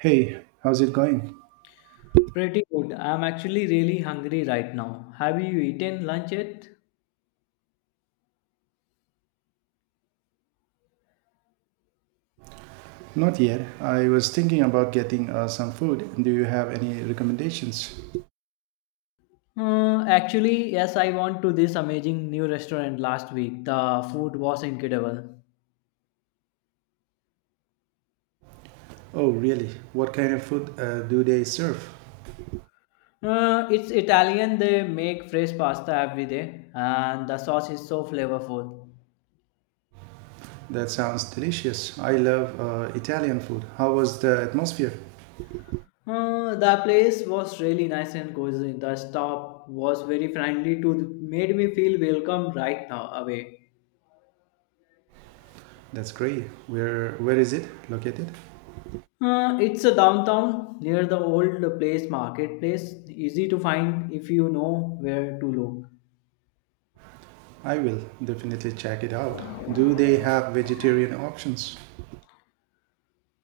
Hey, how's it going? Pretty good. I'm actually really hungry right now. Have you eaten lunch yet? Not yet. I was thinking about getting some food. Do you have any recommendations? Actually, yes, I went to this amazing new restaurant last week. The food was incredible. Oh, really? What kind of food do they serve? It's Italian, they make fresh pasta every day, and the sauce is so flavorful. That sounds delicious. I love Italian food. How was the atmosphere? The place was really nice and cozy. The staff was very friendly to made me feel welcome right now away. That's great. Where is it located? It's a downtown near the old place marketplace. Easy to find if you know where to look. I will definitely check it out. Do they have vegetarian options?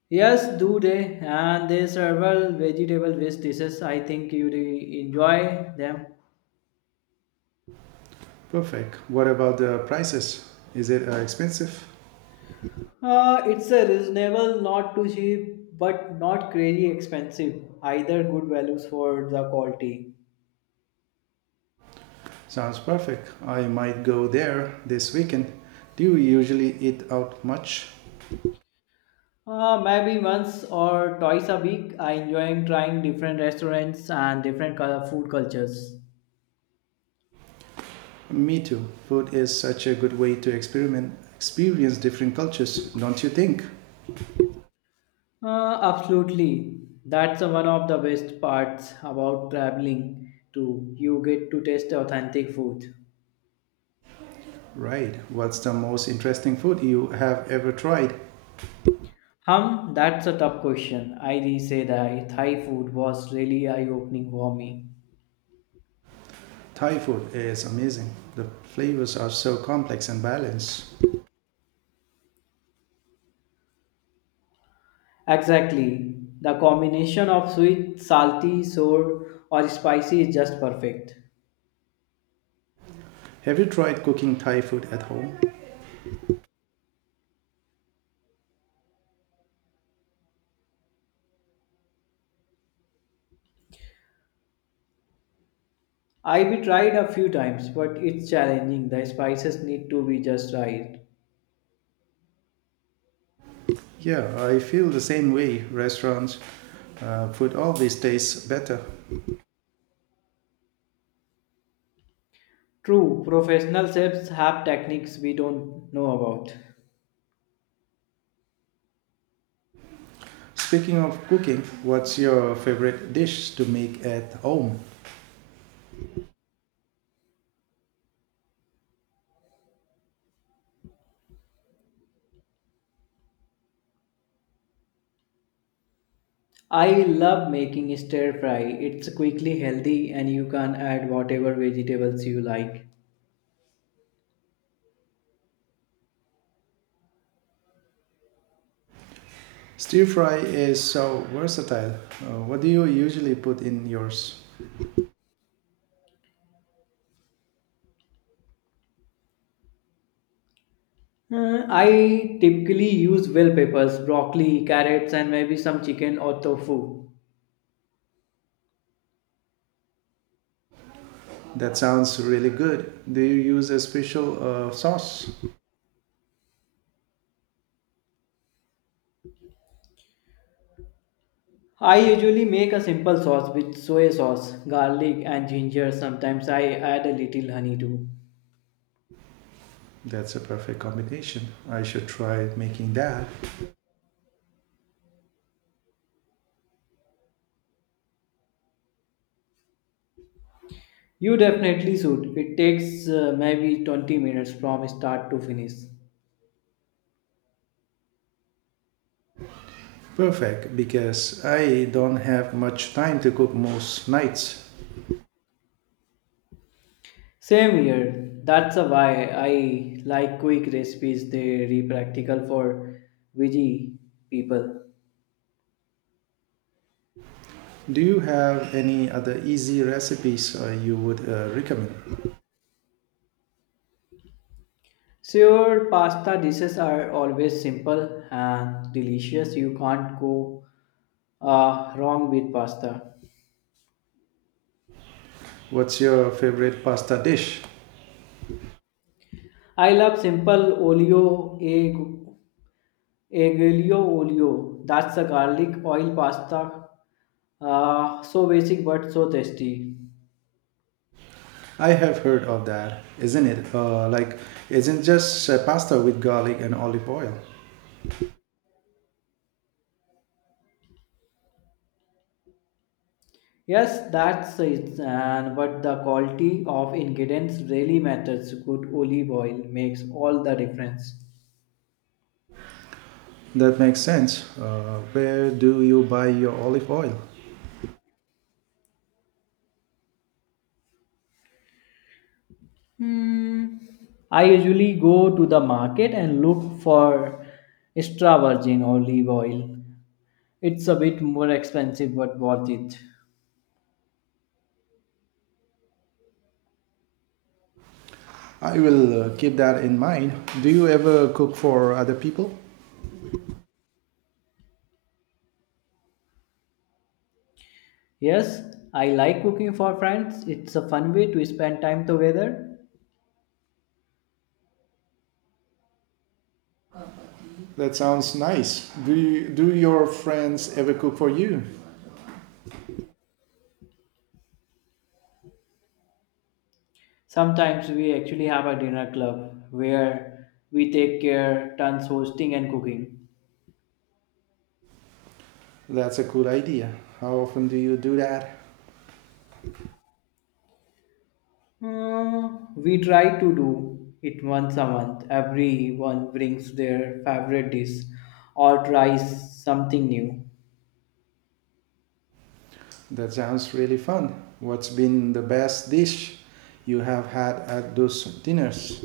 Yes, do they? And they several vegetable based dishes. I think you'd enjoy them. Perfect. What about the prices? Is it expensive? It's a reasonable, not too cheap, but not crazy expensive. Either good values for the quality. Sounds perfect. I might go there this weekend. Do you usually eat out much? Maybe once or twice a week. I enjoy trying different restaurants and different food cultures. Me too. Food is such a good way to experience different cultures, don't you think? Absolutely. That's one of the best parts about traveling too. You get to taste authentic food. Right. What's the most interesting food you have ever tried? That's a tough question. I re say that Thai food was really eye-opening for me. Thai food is amazing. The flavors are so complex and balanced. Exactly. The combination of sweet, salty, sour, or spicy is just perfect. Have you tried cooking Thai food at home? I be tried a few times, but it's challenging. The spices need to be just right. Yeah, I feel the same way. Restaurants food always tastes better. True, professional chefs have techniques we don't know about. Speaking of cooking, what's your favorite dish to make at home? I love making stir fry. It's quickly healthy and you can add whatever vegetables you like. Stir fry is so versatile. What do you usually put in yours? I typically use bell peppers, broccoli, carrots, and maybe some chicken or tofu. That sounds really good. Do you use a special sauce? I usually make a simple sauce with soy sauce, garlic, and ginger. Sometimes I add a little honey too. That's a perfect combination. I should try making that. You definitely should. It takes maybe 20 minutes from start to finish. Perfect, because I don't have much time to cook most nights. Same here. That's a why I like quick recipes. They are practical for veggie people. Do you have any other easy recipes you would recommend? Sure, pasta dishes are always simple and delicious. You can't go wrong with pasta. What's your favorite pasta dish? I love simple olio egg, aglio olio. That's a garlic oil pasta. So basic but so tasty. I have heard of that. Isn't it? Isn't just pasta with garlic and olive oil? Yes, that's it. And but the quality of ingredients really matters. Good olive oil makes all the difference. That makes sense. Where do you buy your olive oil? Hmm. I usually go to the market and look for extra virgin olive oil. It's a bit more expensive but worth it. I will keep that in mind. Do you ever cook for other people? Yes, I like cooking for friends. It's a fun way to spend time together. That sounds nice. Do your friends ever cook for you? Sometimes we actually have a dinner club where we take care turns hosting and cooking. That's a cool idea. How often do you do that? We try to do it once a month. Everyone brings their favorite dish or tries something new. That sounds really fun. What's been the best dish you have had at those dinners?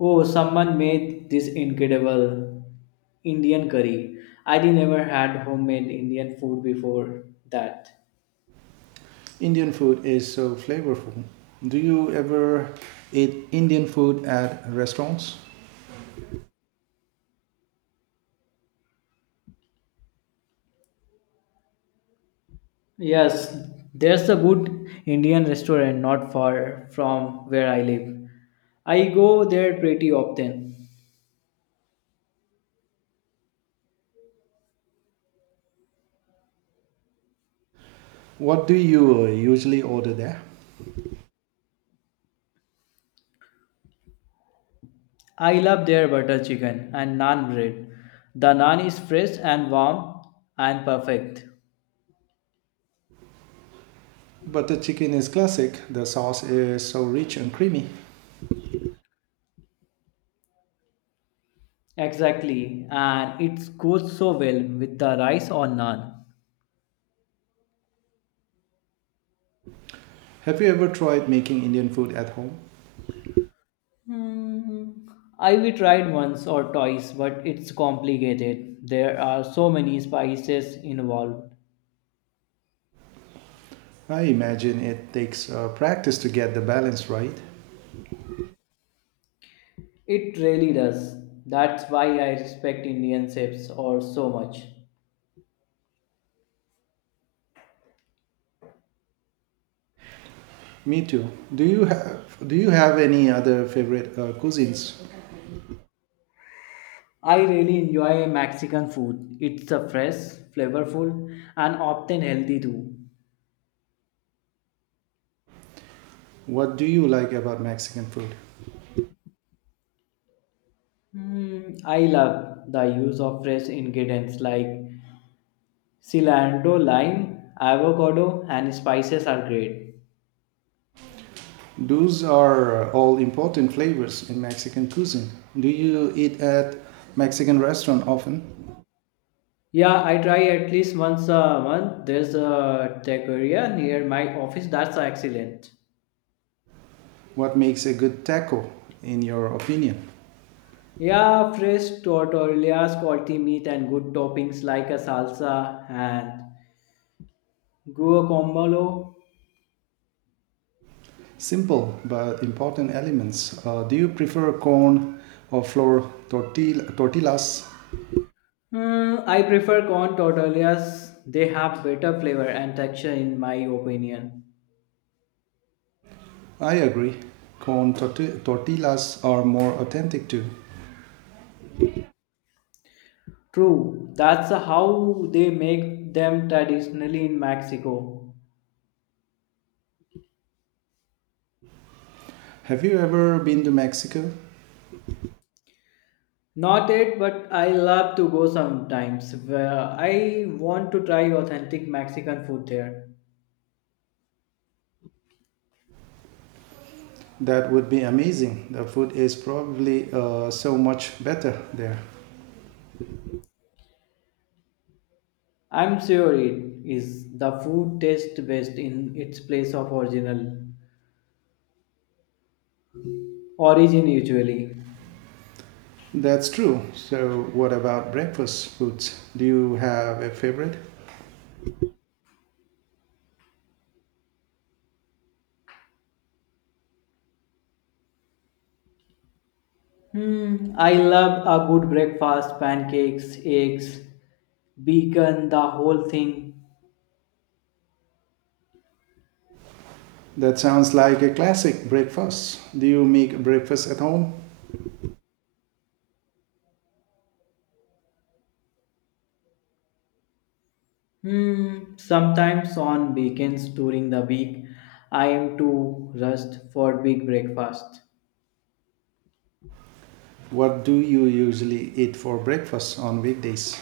Oh, someone made this incredible Indian curry. I did never had homemade Indian food before that. Indian food is so flavorful. Do you ever eat Indian food at restaurants? Yes, there's a good Indian restaurant not far from where I live. I go there pretty often. What do you usually order there? I love their butter chicken and naan bread. The naan is fresh and warm and perfect. Butter chicken is classic. The sauce is so rich and creamy. Exactly, and it goes so well with the rice or naan. Have you ever tried making Indian food at home? Hmm. I we tried once or twice, but it's complicated. There are so many spices involved. I imagine it takes practice to get the balance right. It really does. That's why I respect Indian chefs or so much. Me too. Do you have any other favorite cuisines? I really enjoy Mexican food. It's a fresh, flavorful, and often healthy too. What do you like about Mexican food? I love the use of fresh ingredients like cilantro, lime, avocado, and spices are great. Those are all important flavors in Mexican cuisine. Do you eat at Mexican restaurant often? Yeah, I try at least once a month. There's a taqueria near my office that's excellent. What makes a good taco in your opinion? Yeah, fresh tortillas, quality meat, and good toppings like a salsa and guacamole. Simple but important elements. Do you prefer corn or flour tortillas? I prefer corn tortillas. They have better flavor and texture in my opinion. I agree. Corn tortillas are more authentic too. True, that's how they make them traditionally in Mexico. Have you ever been to Mexico? Not yet, but I love to go sometimes. Where I want to try authentic Mexican food there. That would be amazing. The food is probably so much better there. I'm sure it is. The food tastes best in its place of original origin usually. That's true. So, what about breakfast foods? Do you have a favorite? I love a good breakfast, pancakes, eggs, bacon, the whole thing. That sounds like a classic breakfast. Do you make breakfast at home? Sometimes on weekends during the week, I am too rushed for big breakfast. What do you usually eat for breakfast on weekdays?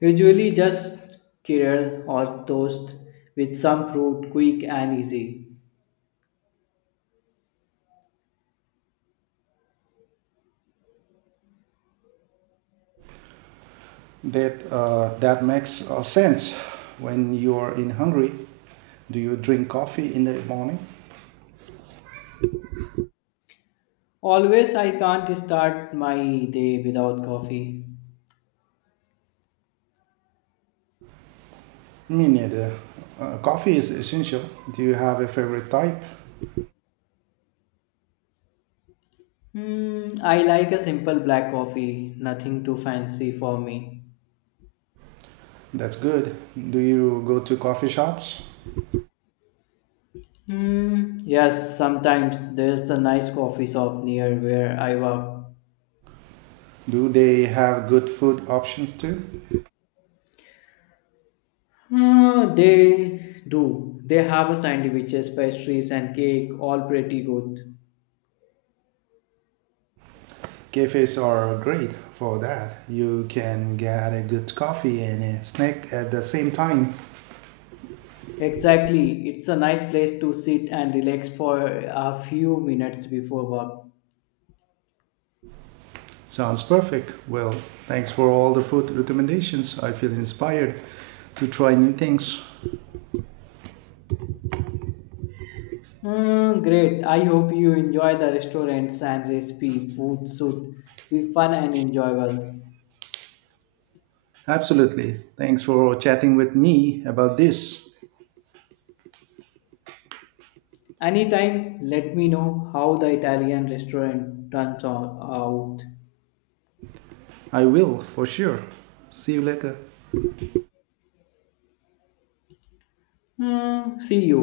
Usually just kirill or toast with some fruit, quick and easy. That makes sense when you are in Hungary. Do you drink coffee in the morning? Always I can't start my day without coffee. Me neither. Coffee is essential. Do you have a favorite type? I like a simple black coffee, nothing too fancy for me. That's good. Do you go to coffee shops? Yes, sometimes there's a nice coffee shop near where I work. Do they have good food options too? They do. They have a sandwiches, pastries, and cake, all pretty good. Cafes are great for that. You can get a good coffee and a snack at the same time. Exactly. It's a nice place to sit and relax for a few minutes before work. Sounds perfect. Well, thanks for all the food recommendations. I feel inspired to try new things. Mm, great. I hope you enjoy the restaurants and recipe. Food should be fun and enjoyable. Absolutely. Thanks for chatting with me about this. Anytime, let me know how the Italian restaurant turns out. I will, for sure. See you later. See you.